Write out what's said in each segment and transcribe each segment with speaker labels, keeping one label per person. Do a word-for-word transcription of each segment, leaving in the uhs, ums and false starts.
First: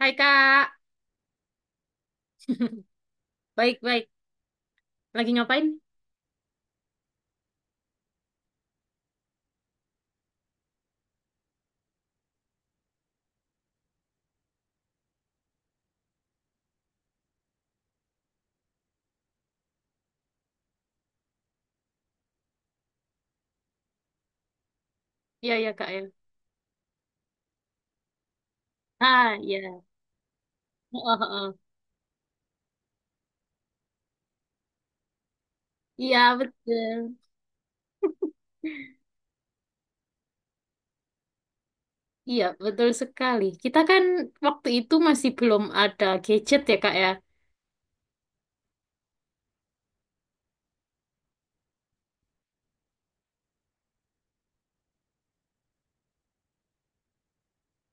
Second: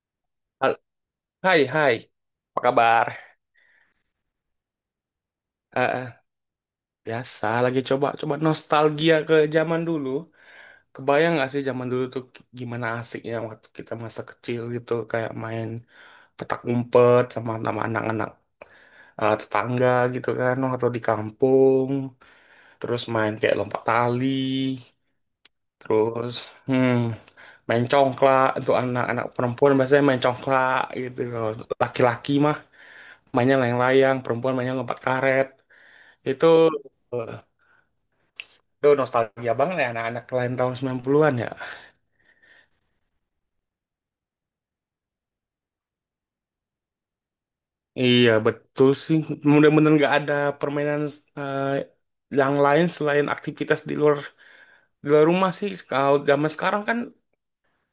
Speaker 1: Hai Kak,
Speaker 2: Hal- Hai, hai, apa kabar?
Speaker 1: baik-baik. Lagi ngapain?
Speaker 2: Eh, eh, Biasa lagi coba coba nostalgia ke zaman dulu. Kebayang nggak sih zaman dulu tuh gimana asiknya waktu kita masa kecil gitu kayak main petak umpet sama sama anak-anak eh, tetangga gitu kan, atau di kampung, terus main kayak lompat tali,
Speaker 1: Iya, iya Kak ya.
Speaker 2: terus hmm main congklak. Untuk anak-anak
Speaker 1: Ah,
Speaker 2: perempuan
Speaker 1: iya.
Speaker 2: biasanya main congklak
Speaker 1: Oh, oh,
Speaker 2: gitu. Kalau
Speaker 1: oh.
Speaker 2: laki-laki mah mainnya layang-layang, perempuan mainnya lompat karet.
Speaker 1: Iya,
Speaker 2: Itu
Speaker 1: betul.
Speaker 2: eh, itu nostalgia banget ya anak-anak lain tahun sembilan puluhan-an ya.
Speaker 1: Iya, betul sekali. Kita kan waktu itu masih belum ada gadget ya Kak ya.
Speaker 2: Iya, betul sih. Mudah-mudahan nggak ada permainan eh, yang lain selain aktivitas di luar di luar rumah sih. Kalau zaman sekarang kan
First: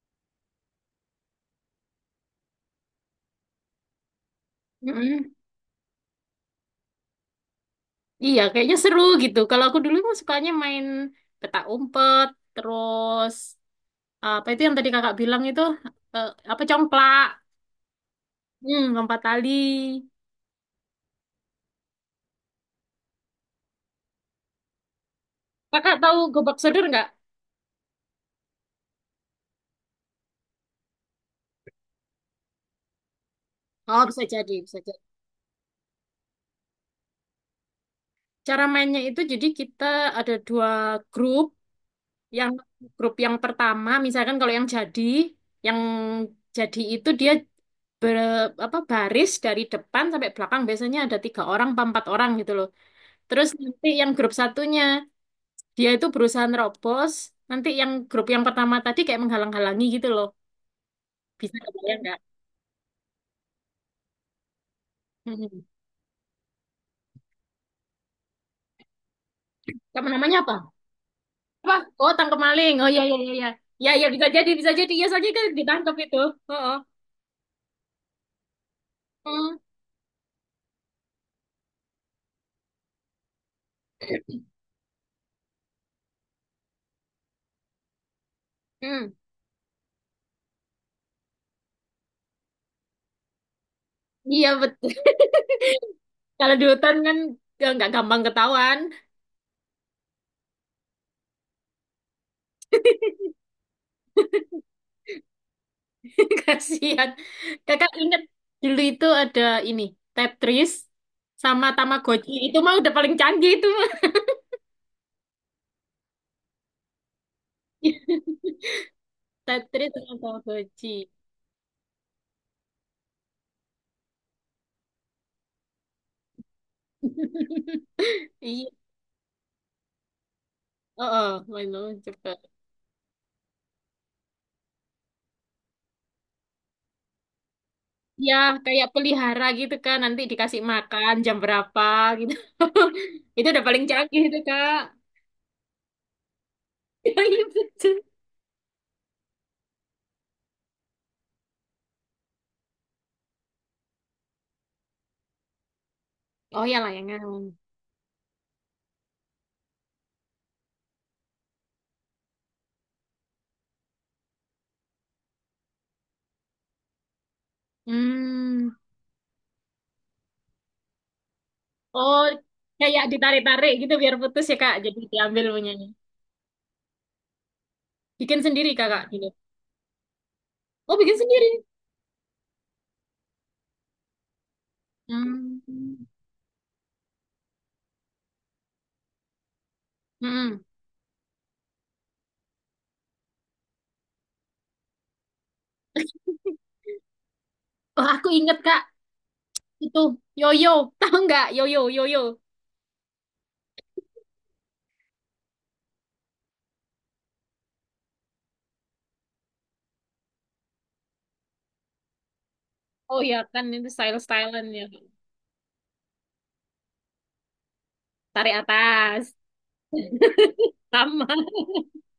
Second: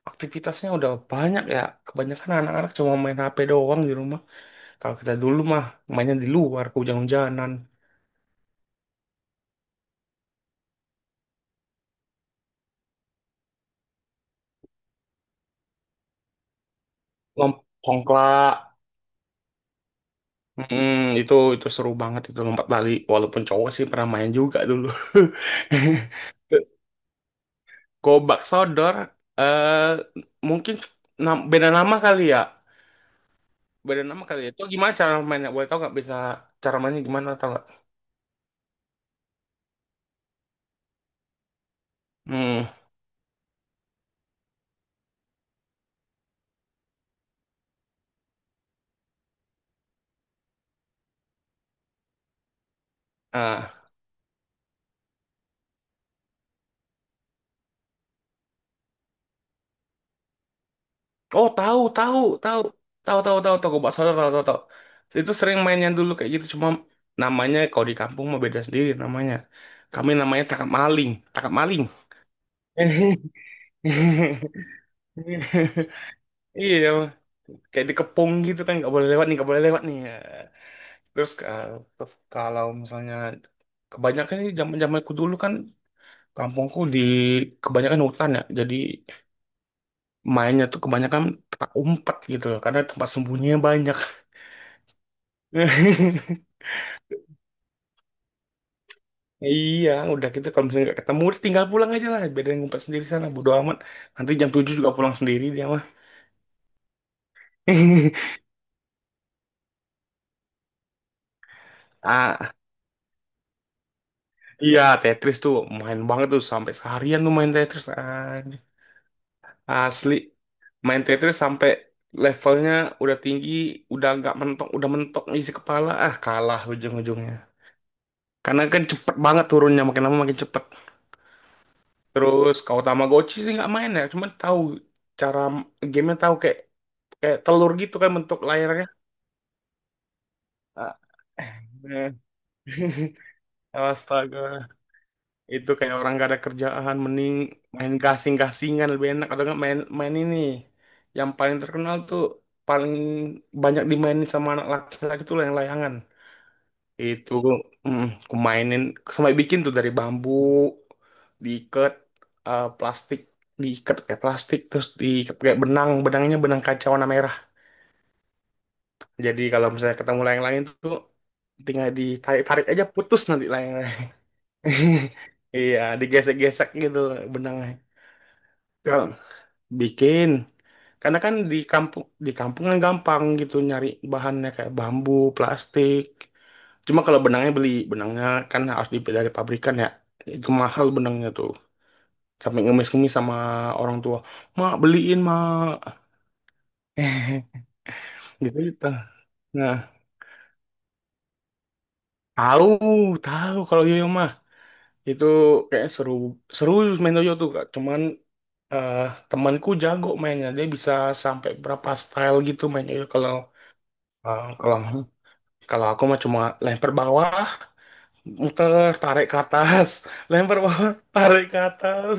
Speaker 2: aktivitasnya udah banyak ya. Kebanyakan anak-anak cuma main H P doang di rumah. Kalau kita
Speaker 1: Mm-mm.
Speaker 2: dulu mah mainnya di luar, ke hujan-hujanan,
Speaker 1: Iya, kayaknya seru gitu. Kalau aku dulu mah sukanya main petak umpet, terus apa itu yang tadi Kakak bilang itu eh, apa congklak,
Speaker 2: lompat congklak.
Speaker 1: hmm, lompat tali.
Speaker 2: Mm, itu itu seru banget itu lompat tali. Walaupun cowok sih pernah main juga dulu.
Speaker 1: Kakak tahu gobak sodor nggak?
Speaker 2: Gobak Sodor, eh mungkin nam- beda nama kali ya. Beda
Speaker 1: Oh, bisa
Speaker 2: nama kali ya.
Speaker 1: jadi,
Speaker 2: Itu
Speaker 1: bisa
Speaker 2: gimana
Speaker 1: jadi.
Speaker 2: cara mainnya? Boleh tahu nggak, bisa cara mainnya gimana, tahu nggak?
Speaker 1: Cara mainnya itu jadi kita ada dua grup. Yang
Speaker 2: Hmm.
Speaker 1: grup yang pertama, misalkan kalau yang jadi, yang jadi itu dia ber, apa baris dari depan sampai belakang biasanya ada tiga orang, apa empat orang gitu loh. Terus
Speaker 2: Ah.
Speaker 1: nanti yang grup satunya dia itu berusaha nerobos. Nanti yang grup yang pertama tadi kayak menghalang-halangi gitu loh.
Speaker 2: Oh,
Speaker 1: Bisa
Speaker 2: tahu,
Speaker 1: kebayang nggak?
Speaker 2: tahu, tahu. Tahu, tahu, tahu, tahu Gobak Sodor, tahu, tahu, tahu. Itu sering
Speaker 1: Hmm.
Speaker 2: mainnya dulu kayak gitu, cuma namanya kalau di kampung mah beda sendiri namanya.
Speaker 1: Kamu
Speaker 2: Kami
Speaker 1: namanya
Speaker 2: namanya
Speaker 1: apa?
Speaker 2: tangkap maling, tangkap
Speaker 1: Apa?
Speaker 2: maling.
Speaker 1: Oh, tangkap maling. Oh, iya iya iya iya. Ya ya ya, bisa jadi bisa jadi ya soalnya kan ditangkap itu. Oh, oh.
Speaker 2: Iya, kayak dikepung gitu kan, nggak boleh lewat nih, nggak
Speaker 1: Hmm.
Speaker 2: boleh lewat nih. Terus ka- kalau misalnya, kebanyakan ini zaman-zamanku dulu kan, kampungku di kebanyakan hutan ya. Jadi
Speaker 1: Hmm.
Speaker 2: mainnya tuh kebanyakan petak umpet gitu loh, karena tempat sembunyinya banyak.
Speaker 1: Iya betul. Kalau di hutan kan nggak nggak gampang ketahuan.
Speaker 2: Iya, udah gitu kalau misalnya nggak ketemu udah tinggal pulang aja lah, biar dia ngumpet sendiri sana, bodo amat. Nanti jam tujuh juga pulang sendiri dia mah.
Speaker 1: Kasihan. Kakak ingat dulu itu ada ini, Tetris sama Tamagotchi.
Speaker 2: Ah,
Speaker 1: Itu mah udah paling canggih itu mah.
Speaker 2: iya, Tetris tuh main banget tuh, sampai seharian tuh main Tetris aja.
Speaker 1: Tetris
Speaker 2: Asli.
Speaker 1: sama
Speaker 2: Main
Speaker 1: Tamagotchi.
Speaker 2: Tetris sampai levelnya udah tinggi, udah nggak mentok, udah mentok isi kepala, ah kalah ujung-ujungnya. Karena
Speaker 1: Iya,
Speaker 2: kan cepet banget turunnya, makin lama makin cepet.
Speaker 1: oh, oh, main-main cepet.
Speaker 2: Terus kalau Tamagotchi sih nggak main ya, cuman tahu cara gamenya, tahu kayak kayak telur gitu kan
Speaker 1: Ya,
Speaker 2: bentuk layarnya.
Speaker 1: kayak pelihara gitu kan, nanti dikasih
Speaker 2: Ah,
Speaker 1: makan jam berapa
Speaker 2: eh.
Speaker 1: gitu. Itu udah paling canggih itu,
Speaker 2: Astaga,
Speaker 1: Kak.
Speaker 2: itu kayak orang gak ada kerjaan, mending
Speaker 1: Iya,
Speaker 2: main
Speaker 1: betul.
Speaker 2: gasing-gasingan lebih enak, atau nggak main main ini. Yang paling terkenal tuh, paling banyak dimainin sama anak laki-laki tuh lah, yang layangan.
Speaker 1: Oh ya,
Speaker 2: Itu
Speaker 1: layangan.
Speaker 2: mm, aku mainin sampai bikin tuh dari bambu, diikat eh, plastik, diikat kayak plastik, terus diikat kayak benang benangnya benang kaca warna merah.
Speaker 1: Hmm.
Speaker 2: Jadi kalau misalnya ketemu layang-layang tuh, tinggal
Speaker 1: Oh,
Speaker 2: ditarik tarik aja,
Speaker 1: kayak
Speaker 2: putus nanti
Speaker 1: ditarik-tarik gitu
Speaker 2: layang-layang.
Speaker 1: biar putus ya kak. Jadi diambil
Speaker 2: Iya,
Speaker 1: punyanya.
Speaker 2: digesek-gesek gitu benangnya.
Speaker 1: Bikin sendiri
Speaker 2: Kalau
Speaker 1: kakak gitu.
Speaker 2: bikin,
Speaker 1: Oh, bikin
Speaker 2: karena kan di
Speaker 1: sendiri.
Speaker 2: kampung di kampung kan gampang gitu nyari bahannya kayak bambu,
Speaker 1: Hmm.
Speaker 2: plastik. Cuma kalau benangnya beli, benangnya kan harus dibeli dari pabrikan ya. Itu
Speaker 1: Hmm.
Speaker 2: mahal benangnya tuh. Sampai ngemis-ngemis sama orang tua. Mak, beliin, mak.
Speaker 1: Oh, aku inget
Speaker 2: Gitu
Speaker 1: kak
Speaker 2: gitu. Nah,
Speaker 1: itu yoyo. Tahu nggak yoyo yoyo?
Speaker 2: tahu, tahu kalau yoyo mah. Itu kayak seru, seru main yoyo tuh, Kak. Cuman eh, temanku jago mainnya. Dia bisa sampai berapa style gitu main yoyo.
Speaker 1: Oh
Speaker 2: Kalau
Speaker 1: ya kan itu
Speaker 2: eh,
Speaker 1: style-stylean
Speaker 2: kalau
Speaker 1: ya.
Speaker 2: kalau aku mah cuma lempar bawah,
Speaker 1: Tarik
Speaker 2: muter,
Speaker 1: atas.
Speaker 2: tarik ke atas, lempar bawah,
Speaker 1: Sama.
Speaker 2: tarik ke atas.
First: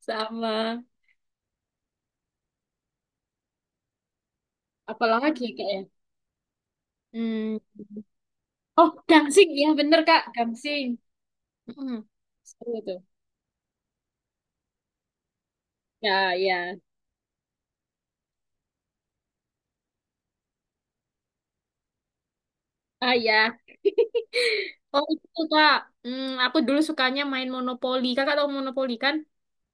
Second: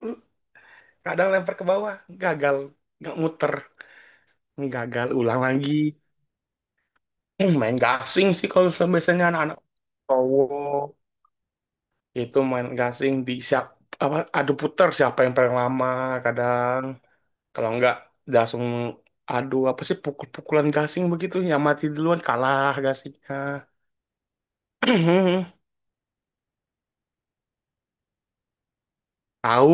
Speaker 1: Sama.
Speaker 2: Kadang lempar ke bawah, gagal nggak muter, gagal, ulang
Speaker 1: Apalagi kak
Speaker 2: lagi.
Speaker 1: ya?
Speaker 2: Eh,
Speaker 1: Hmm.
Speaker 2: main gasing sih, kalau
Speaker 1: Oh,
Speaker 2: misalnya biasanya
Speaker 1: gangsing.
Speaker 2: anak-anak
Speaker 1: Ya bener kak,
Speaker 2: cowok
Speaker 1: gangsing. Hmm.
Speaker 2: itu main
Speaker 1: Seru tuh.
Speaker 2: gasing di siap, apa, adu puter siapa yang paling lama,
Speaker 1: Ya, ya.
Speaker 2: kadang kalau nggak langsung adu, apa sih, pukul-pukulan gasing, begitu yang mati duluan kalah
Speaker 1: Ah ya.
Speaker 2: gasingnya.
Speaker 1: Oh itu kak, hmm, aku dulu sukanya main monopoli. Kakak tahu monopoli kan?
Speaker 2: Tahu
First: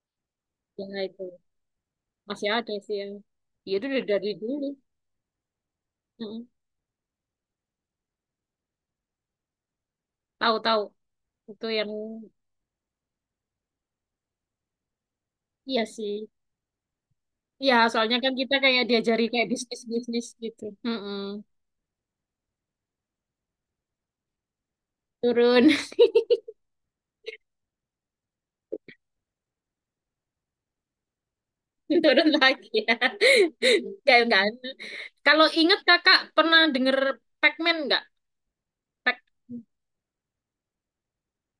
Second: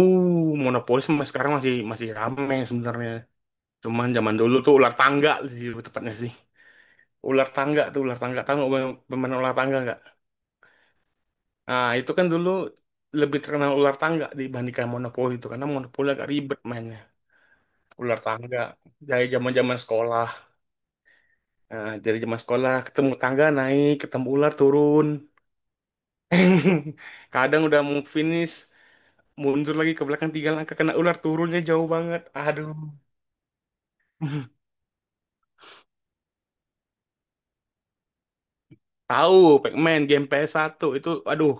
Speaker 1: Ya
Speaker 2: monopoli,
Speaker 1: itu
Speaker 2: sama sekarang masih masih
Speaker 1: masih
Speaker 2: rame
Speaker 1: ada sih
Speaker 2: sebenarnya,
Speaker 1: yang. Ya itu udah
Speaker 2: cuman
Speaker 1: dari
Speaker 2: zaman dulu
Speaker 1: dulu.
Speaker 2: tuh ular tangga sih tepatnya sih,
Speaker 1: Mm-mm.
Speaker 2: ular tangga tuh, ular tangga tahu nggak, pemain pemain ular tangga.
Speaker 1: Tahu tahu itu
Speaker 2: Nah,
Speaker 1: yang
Speaker 2: itu kan dulu lebih terkenal ular tangga dibandingkan monopoli, itu karena
Speaker 1: iya
Speaker 2: monopoli
Speaker 1: sih.
Speaker 2: agak ribet mainnya.
Speaker 1: Iya soalnya
Speaker 2: Ular
Speaker 1: kan kita
Speaker 2: tangga
Speaker 1: kayak diajari
Speaker 2: dari
Speaker 1: kayak
Speaker 2: zaman-zaman
Speaker 1: bisnis bisnis
Speaker 2: sekolah.
Speaker 1: gitu. Mm-mm.
Speaker 2: Nah, dari zaman sekolah ketemu tangga naik, ketemu ular turun.
Speaker 1: Turun.
Speaker 2: Kadang udah mau finish, mundur lagi ke belakang tiga langkah, kena ular turunnya jauh banget.
Speaker 1: Turun lagi
Speaker 2: Aduh.
Speaker 1: ya. Kayak enggak. Kalau inget kakak pernah denger Pac-Man nggak? Pac.
Speaker 2: Tahu, Pac-Man game p s satu itu, aduh,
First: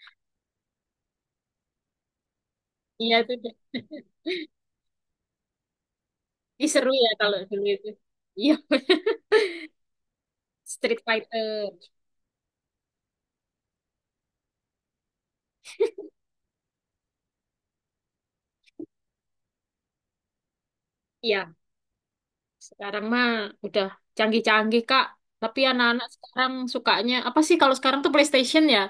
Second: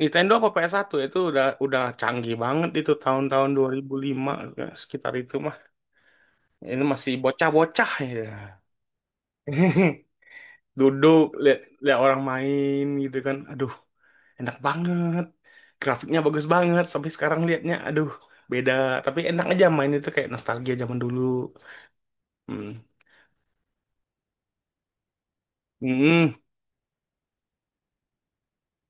Speaker 2: Nintendo apa p s satu itu udah udah canggih banget itu
Speaker 1: Iya itu
Speaker 2: tahun-tahun
Speaker 1: deh.
Speaker 2: dua ribu lima, sekitar itu mah.
Speaker 1: Ih,
Speaker 2: Ini
Speaker 1: seru ya
Speaker 2: masih
Speaker 1: kalau dulu itu.
Speaker 2: bocah-bocah
Speaker 1: Iya.
Speaker 2: ya.
Speaker 1: Street
Speaker 2: Duduk lihat
Speaker 1: Fighter.
Speaker 2: lihat orang main gitu kan, aduh enak banget grafiknya, bagus banget sampai sekarang liatnya, aduh beda, tapi enak aja main itu kayak nostalgia zaman dulu.
Speaker 1: Iya,
Speaker 2: Hmm.
Speaker 1: sekarang mah udah canggih-canggih, Kak. Tapi anak-anak
Speaker 2: Hmm.
Speaker 1: sekarang sukanya apa sih kalau sekarang tuh PlayStation ya?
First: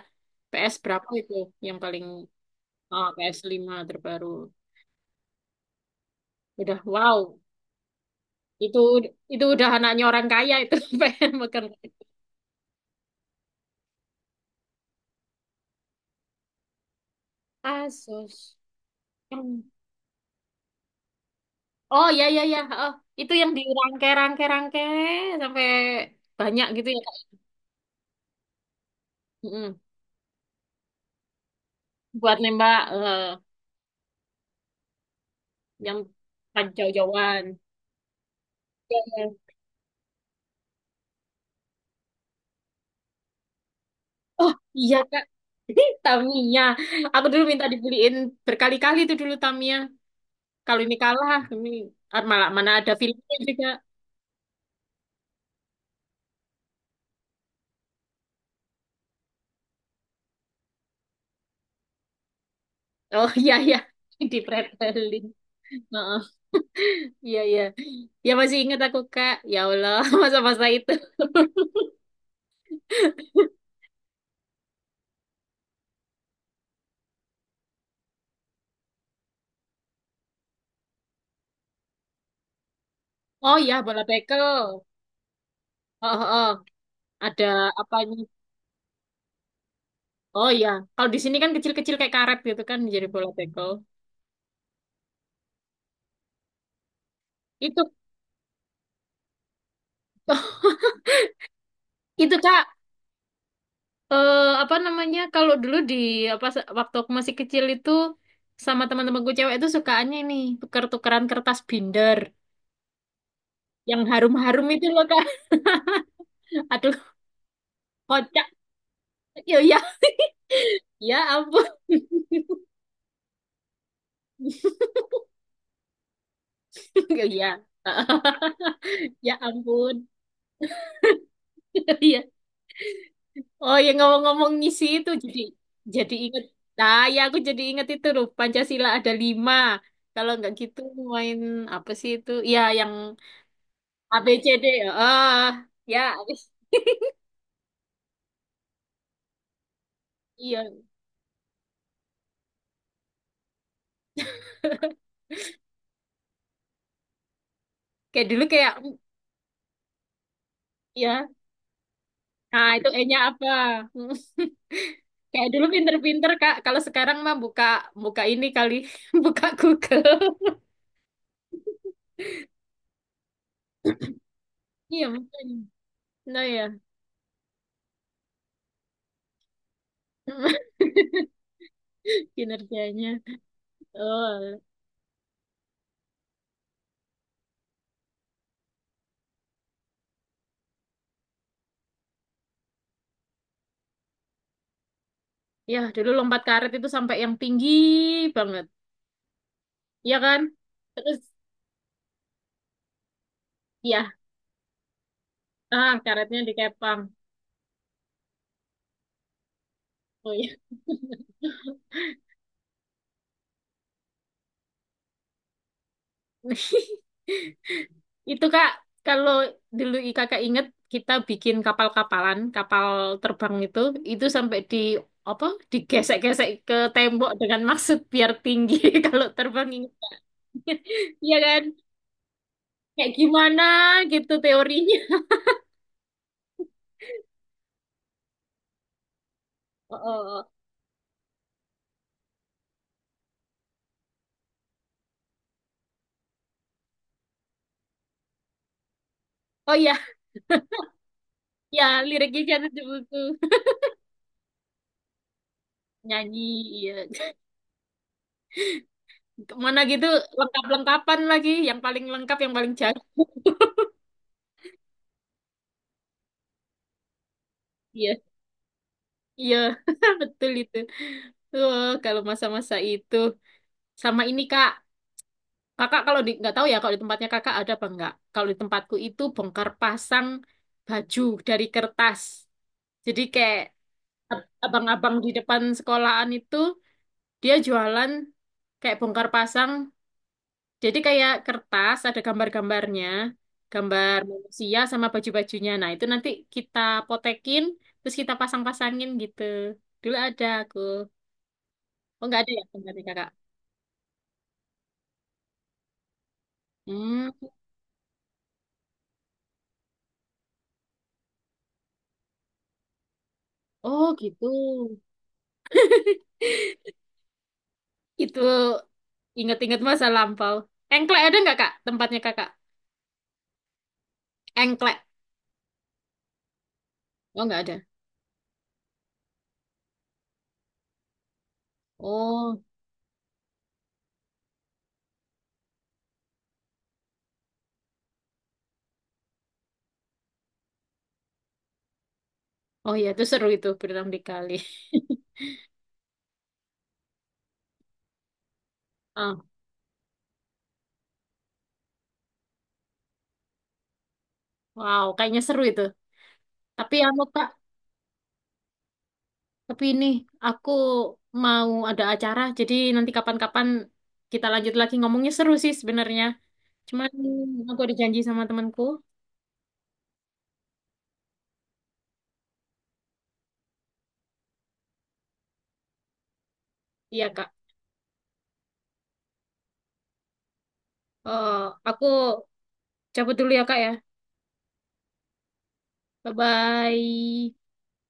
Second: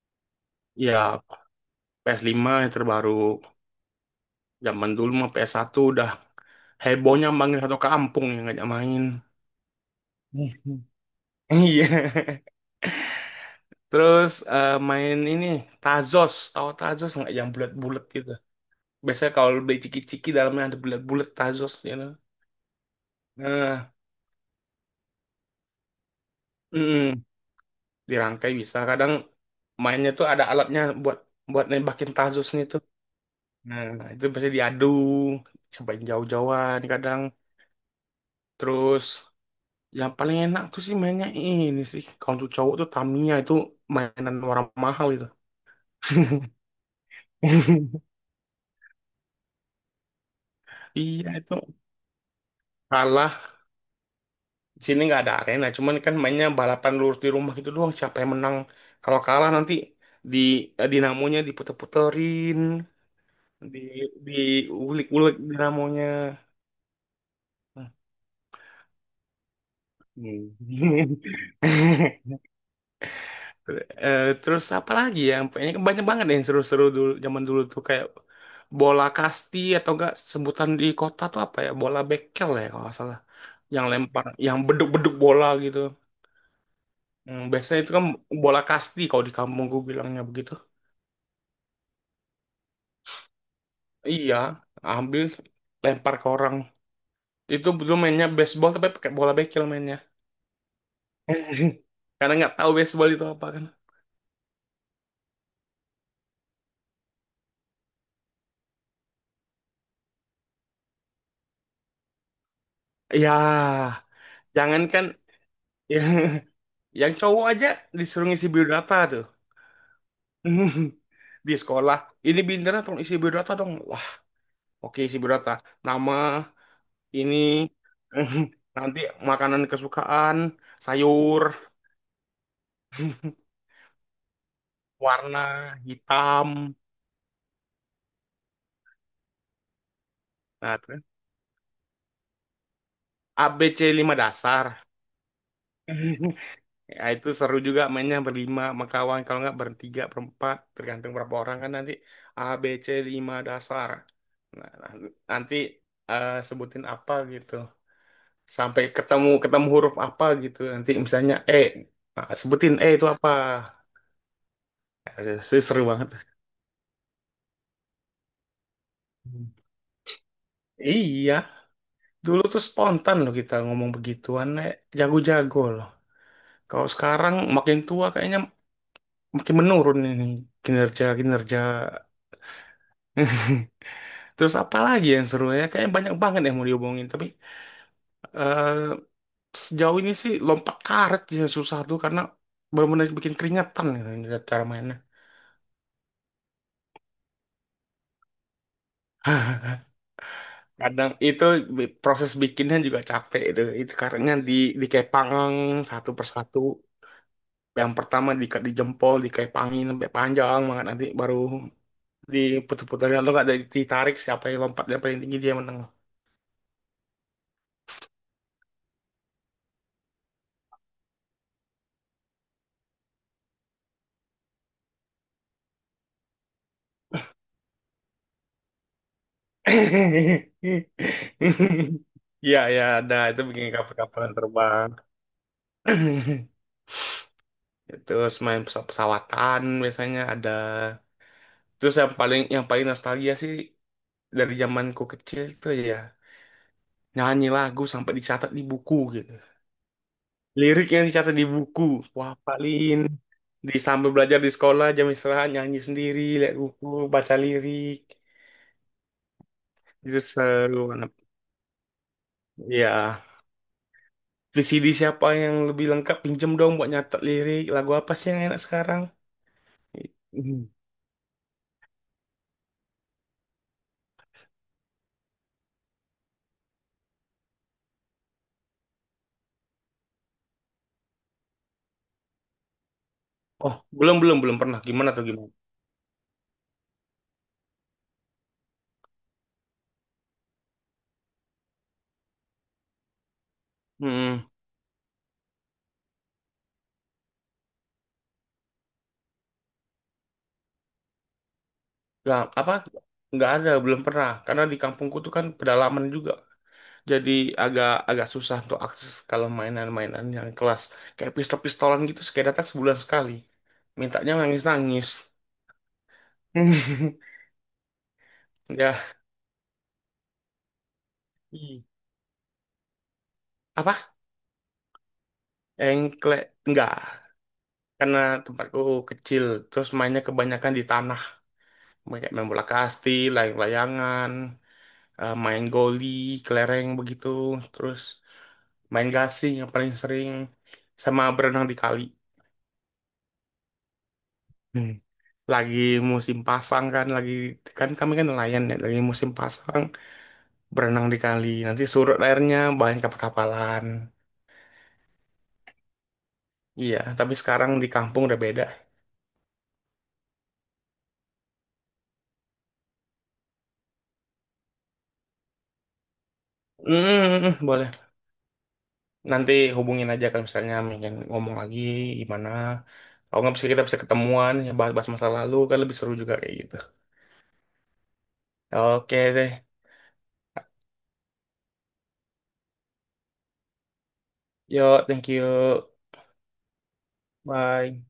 Speaker 1: P S
Speaker 2: Ya,
Speaker 1: berapa itu yang paling
Speaker 2: p s lima yang
Speaker 1: oh,
Speaker 2: terbaru.
Speaker 1: p s lima terbaru.
Speaker 2: Zaman dulu mah p s satu udah
Speaker 1: Udah
Speaker 2: hebohnya,
Speaker 1: wow.
Speaker 2: manggil satu kampung yang ngajak
Speaker 1: Itu
Speaker 2: main.
Speaker 1: itu udah anaknya orang kaya itu pengen makan.
Speaker 2: Iya, terus eh, main ini Tazos, tahu Tazos nggak, yang bulat-bulat gitu?
Speaker 1: Asus.
Speaker 2: Biasanya kalau
Speaker 1: Hmm.
Speaker 2: beli ciki-ciki, dalamnya ada bulat-bulat Tazos ya.
Speaker 1: Oh ya ya ya. Oh, itu yang
Speaker 2: Nah,
Speaker 1: dirangke-rangke-rangke sampai banyak gitu ya, Kak.
Speaker 2: mm, dirangkai bisa. Kadang
Speaker 1: Mm-mm.
Speaker 2: mainnya tuh ada alatnya buat buat nembakin
Speaker 1: Buat
Speaker 2: tazus nih
Speaker 1: nembak
Speaker 2: tuh.
Speaker 1: eh,
Speaker 2: Nah, itu pasti diadu,
Speaker 1: yang
Speaker 2: cobain
Speaker 1: kan
Speaker 2: jauh-jauhan kadang.
Speaker 1: jauh-jauhan.
Speaker 2: Terus yang paling enak tuh sih mainnya ini sih. Kalau untuk cowok tuh Tamiya, itu mainan
Speaker 1: Oh
Speaker 2: orang
Speaker 1: iya
Speaker 2: mahal
Speaker 1: Kak,
Speaker 2: itu.
Speaker 1: Tamiya. Aku dulu minta dibeliin berkali-kali itu dulu Tamiya. Kalau ini
Speaker 2: Iya,
Speaker 1: kalah,
Speaker 2: itu
Speaker 1: ini ah, malah mana ada filmnya
Speaker 2: kalah.
Speaker 1: juga.
Speaker 2: Di sini nggak ada arena, cuman kan mainnya balapan lurus di rumah gitu doang. Siapa yang menang? Kalau kalah nanti di eh, dinamonya diputer-puterin.
Speaker 1: Oh iya iya,
Speaker 2: di di
Speaker 1: di pretelin.
Speaker 2: ulik-ulik dinamonya.
Speaker 1: Heeh, iya iya.
Speaker 2: Nah,
Speaker 1: Ya masih ingat aku Kak. Ya Allah, masa-masa itu.
Speaker 2: hmm. Eh, terus apa lagi ya? Kayaknya banyak banget yang seru-seru dulu zaman dulu tuh, kayak bola kasti, atau enggak sebutan di kota tuh apa ya? Bola bekel ya kalau nggak salah.
Speaker 1: Oh iya,
Speaker 2: Yang
Speaker 1: bola
Speaker 2: lempar, yang
Speaker 1: bekel.
Speaker 2: beduk-beduk bola gitu.
Speaker 1: Oh, oh, oh.
Speaker 2: Hmm,
Speaker 1: Ada
Speaker 2: biasanya itu kan
Speaker 1: apanya?
Speaker 2: bola kasti kalau di kampung gue bilangnya
Speaker 1: Oh
Speaker 2: begitu.
Speaker 1: iya, kalau di sini kan kecil-kecil kayak karet gitu kan jadi bola bekel.
Speaker 2: Iya, ambil lempar ke orang. Itu
Speaker 1: Itu
Speaker 2: dulu mainnya baseball, tapi pakai bola bekel mainnya. Karena
Speaker 1: itu
Speaker 2: nggak
Speaker 1: Kak
Speaker 2: tahu baseball itu apa kan.
Speaker 1: eh apa namanya kalau dulu di apa waktu aku masih kecil itu sama teman-temanku cewek itu sukaannya ini tuker-tukeran kertas binder
Speaker 2: Ya,
Speaker 1: yang harum-harum itu loh
Speaker 2: jangankan,
Speaker 1: kak.
Speaker 2: ya,
Speaker 1: Aduh
Speaker 2: yang cowok aja disuruh
Speaker 1: kocak,
Speaker 2: ngisi biodata tuh.
Speaker 1: ya ya, ya
Speaker 2: Di
Speaker 1: ampun.
Speaker 2: sekolah, ini bintangnya, tolong isi biodata dong. Wah, oke, isi biodata. Nama,
Speaker 1: Ya
Speaker 2: ini,
Speaker 1: ya.
Speaker 2: nanti
Speaker 1: Ya
Speaker 2: makanan
Speaker 1: ampun.
Speaker 2: kesukaan, sayur,
Speaker 1: Ya, oh ya, ngomong-ngomong ngisi itu jadi
Speaker 2: warna,
Speaker 1: jadi inget.
Speaker 2: hitam.
Speaker 1: Nah ya, aku jadi inget itu loh Pancasila ada lima kalau nggak
Speaker 2: Nah,
Speaker 1: gitu
Speaker 2: terus
Speaker 1: main apa sih itu ya yang
Speaker 2: a b c lima
Speaker 1: a b c d
Speaker 2: dasar.
Speaker 1: ya ah ya
Speaker 2: Ya, itu seru juga mainnya berlima sama kawan. Kalau nggak bertiga, berempat.
Speaker 1: iya.
Speaker 2: Tergantung berapa orang kan nanti. a b c lima dasar. Nah, nah, nanti eh, sebutin apa gitu.
Speaker 1: Kayak dulu kayak
Speaker 2: Sampai ketemu ketemu huruf apa gitu. Nanti
Speaker 1: ya,
Speaker 2: misalnya E. Nah,
Speaker 1: nah
Speaker 2: sebutin E
Speaker 1: itu
Speaker 2: itu
Speaker 1: E-nya
Speaker 2: apa.
Speaker 1: apa?
Speaker 2: Eh,
Speaker 1: Kayak
Speaker 2: se-
Speaker 1: dulu
Speaker 2: Seru banget.
Speaker 1: pinter-pinter Kak. Kalau sekarang mah buka buka ini kali, buka
Speaker 2: Hmm.
Speaker 1: Google.
Speaker 2: Iya, dulu tuh spontan loh kita ngomong begituan, eh,
Speaker 1: Iya mungkin,
Speaker 2: jago-jago loh.
Speaker 1: nah ya,
Speaker 2: Kalau sekarang makin tua, kayaknya makin menurun ini kinerja-kinerja.
Speaker 1: kinerjanya.
Speaker 2: Terus
Speaker 1: Oh,
Speaker 2: apa lagi yang seru ya? Kayaknya banyak banget yang mau diomongin, tapi eh, sejauh ini sih lompat karet ya susah tuh, karena benar-benar bikin keringetan gitu ngeliat cara mainnya.
Speaker 1: ya dulu lompat karet itu sampai yang tinggi banget, ya kan?
Speaker 2: Kadang
Speaker 1: Terus
Speaker 2: itu bi- proses bikinnya juga capek itu. Itu
Speaker 1: ya,
Speaker 2: karetnya di dikepang
Speaker 1: ah
Speaker 2: satu
Speaker 1: karetnya
Speaker 2: persatu.
Speaker 1: dikepang.
Speaker 2: Yang pertama di, di jempol dikepangin sampai
Speaker 1: Oh iya.
Speaker 2: panjang banget, nanti baru diputar-putar atau nggak dari- ditarik, siapa yang lompatnya paling tinggi dia menang.
Speaker 1: Itu Kak, kalau dulu i- Kakak inget kita bikin kapal-kapalan, kapal terbang itu, itu sampai di apa? Digesek-gesek ke tembok dengan maksud biar tinggi kalau terbang ingetnya. Iya kan?
Speaker 2: Iya ya,
Speaker 1: Kayak
Speaker 2: ada itu
Speaker 1: gimana
Speaker 2: bikin kapal-kapalan
Speaker 1: gitu
Speaker 2: terbang.
Speaker 1: teorinya.
Speaker 2: Terus main pesawat pesawatan
Speaker 1: Oh,
Speaker 2: biasanya
Speaker 1: oh,
Speaker 2: ada.
Speaker 1: oh.
Speaker 2: Terus yang paling yang paling nostalgia sih dari zamanku kecil tuh ya, nyanyi lagu sampai dicatat di buku gitu.
Speaker 1: Oh iya,
Speaker 2: Liriknya dicatat di buku.
Speaker 1: ya
Speaker 2: Wah,
Speaker 1: liriknya jangan di
Speaker 2: paling
Speaker 1: buku.
Speaker 2: di sambil belajar di sekolah jam istirahat, nyanyi sendiri
Speaker 1: Nyanyi,
Speaker 2: lihat buku,
Speaker 1: iya.
Speaker 2: baca lirik.
Speaker 1: Mana gitu
Speaker 2: Itu seru banget
Speaker 1: lengkap-lengkapan lagi, yang paling lengkap, yang paling jago.
Speaker 2: ya. v c d siapa yang lebih lengkap, pinjem dong buat nyatat lirik lagu apa
Speaker 1: Iya,
Speaker 2: sih yang enak sekarang.
Speaker 1: iya, betul
Speaker 2: Mhm.
Speaker 1: itu. Wah, kalau masa-masa itu sama ini Kak, Kakak kalau di nggak tahu ya kalau di tempatnya kakak ada apa enggak. Kalau di tempatku itu bongkar pasang baju dari kertas. Jadi kayak
Speaker 2: Oh, belum belum
Speaker 1: ab-
Speaker 2: belum pernah. Gimana
Speaker 1: abang-abang
Speaker 2: tuh,
Speaker 1: di
Speaker 2: gimana?
Speaker 1: depan sekolahan itu dia jualan kayak bongkar pasang. Jadi kayak kertas ada gambar-gambarnya, gambar
Speaker 2: Hmm.
Speaker 1: manusia sama baju-bajunya. Nah, itu nanti kita potekin terus kita pasang-pasangin gitu. Dulu ada aku. Oh, nggak
Speaker 2: Nggak,
Speaker 1: ada ya
Speaker 2: apa?
Speaker 1: tempatnya kakak.
Speaker 2: Nggak ada, belum pernah. Karena di kampungku tuh kan pedalaman juga.
Speaker 1: Hmm.
Speaker 2: Jadi agak agak susah untuk akses kalau mainan-mainan yang kelas kayak pistol-pistolan gitu, sekali datang sebulan sekali.
Speaker 1: Oh,
Speaker 2: Mintanya
Speaker 1: gitu.
Speaker 2: nangis-nangis.
Speaker 1: Itu
Speaker 2: Ya.
Speaker 1: ingat-ingat masa lampau. Engklek ada nggak kak?
Speaker 2: Hmm.
Speaker 1: Tempatnya kakak?
Speaker 2: Apa?
Speaker 1: Engklek.
Speaker 2: Engklek. Enggak.
Speaker 1: Oh nggak ada.
Speaker 2: Karena tempatku kecil. Terus mainnya kebanyakan di tanah. Main Kayak main
Speaker 1: Oh,
Speaker 2: bola kasti, layang-layangan, eh, main goli, kelereng begitu, terus main gasing yang paling sering, sama berenang di kali.
Speaker 1: oh iya itu seru itu berenang di kali.
Speaker 2: Hmm. Lagi musim pasang kan, lagi, kan kami kan nelayan ya, lagi musim
Speaker 1: Ah,
Speaker 2: pasang berenang di kali. Nanti surut airnya banyak kapal-kapalan.
Speaker 1: wow, kayaknya seru itu. Tapi
Speaker 2: Iya,
Speaker 1: anu
Speaker 2: tapi
Speaker 1: kak,
Speaker 2: sekarang di kampung udah beda.
Speaker 1: tapi ini aku mau ada acara, jadi nanti kapan-kapan kita lanjut lagi ngomongnya seru sih sebenarnya.
Speaker 2: Hmm,
Speaker 1: Cuman
Speaker 2: hmm, hmm, hmm,
Speaker 1: aku ada
Speaker 2: boleh.
Speaker 1: janji sama temanku.
Speaker 2: Nanti hubungin aja kalau misalnya ingin ngomong lagi, gimana. Kalau nggak bisa kita bisa ketemuan ya, bahas-bahas masa lalu kan lebih seru juga kayak gitu.
Speaker 1: Iya kak.
Speaker 2: Oke deh.
Speaker 1: Oh, aku cabut dulu ya kak ya.
Speaker 2: Yo, thank you.
Speaker 1: Bye-bye.
Speaker 2: Bye.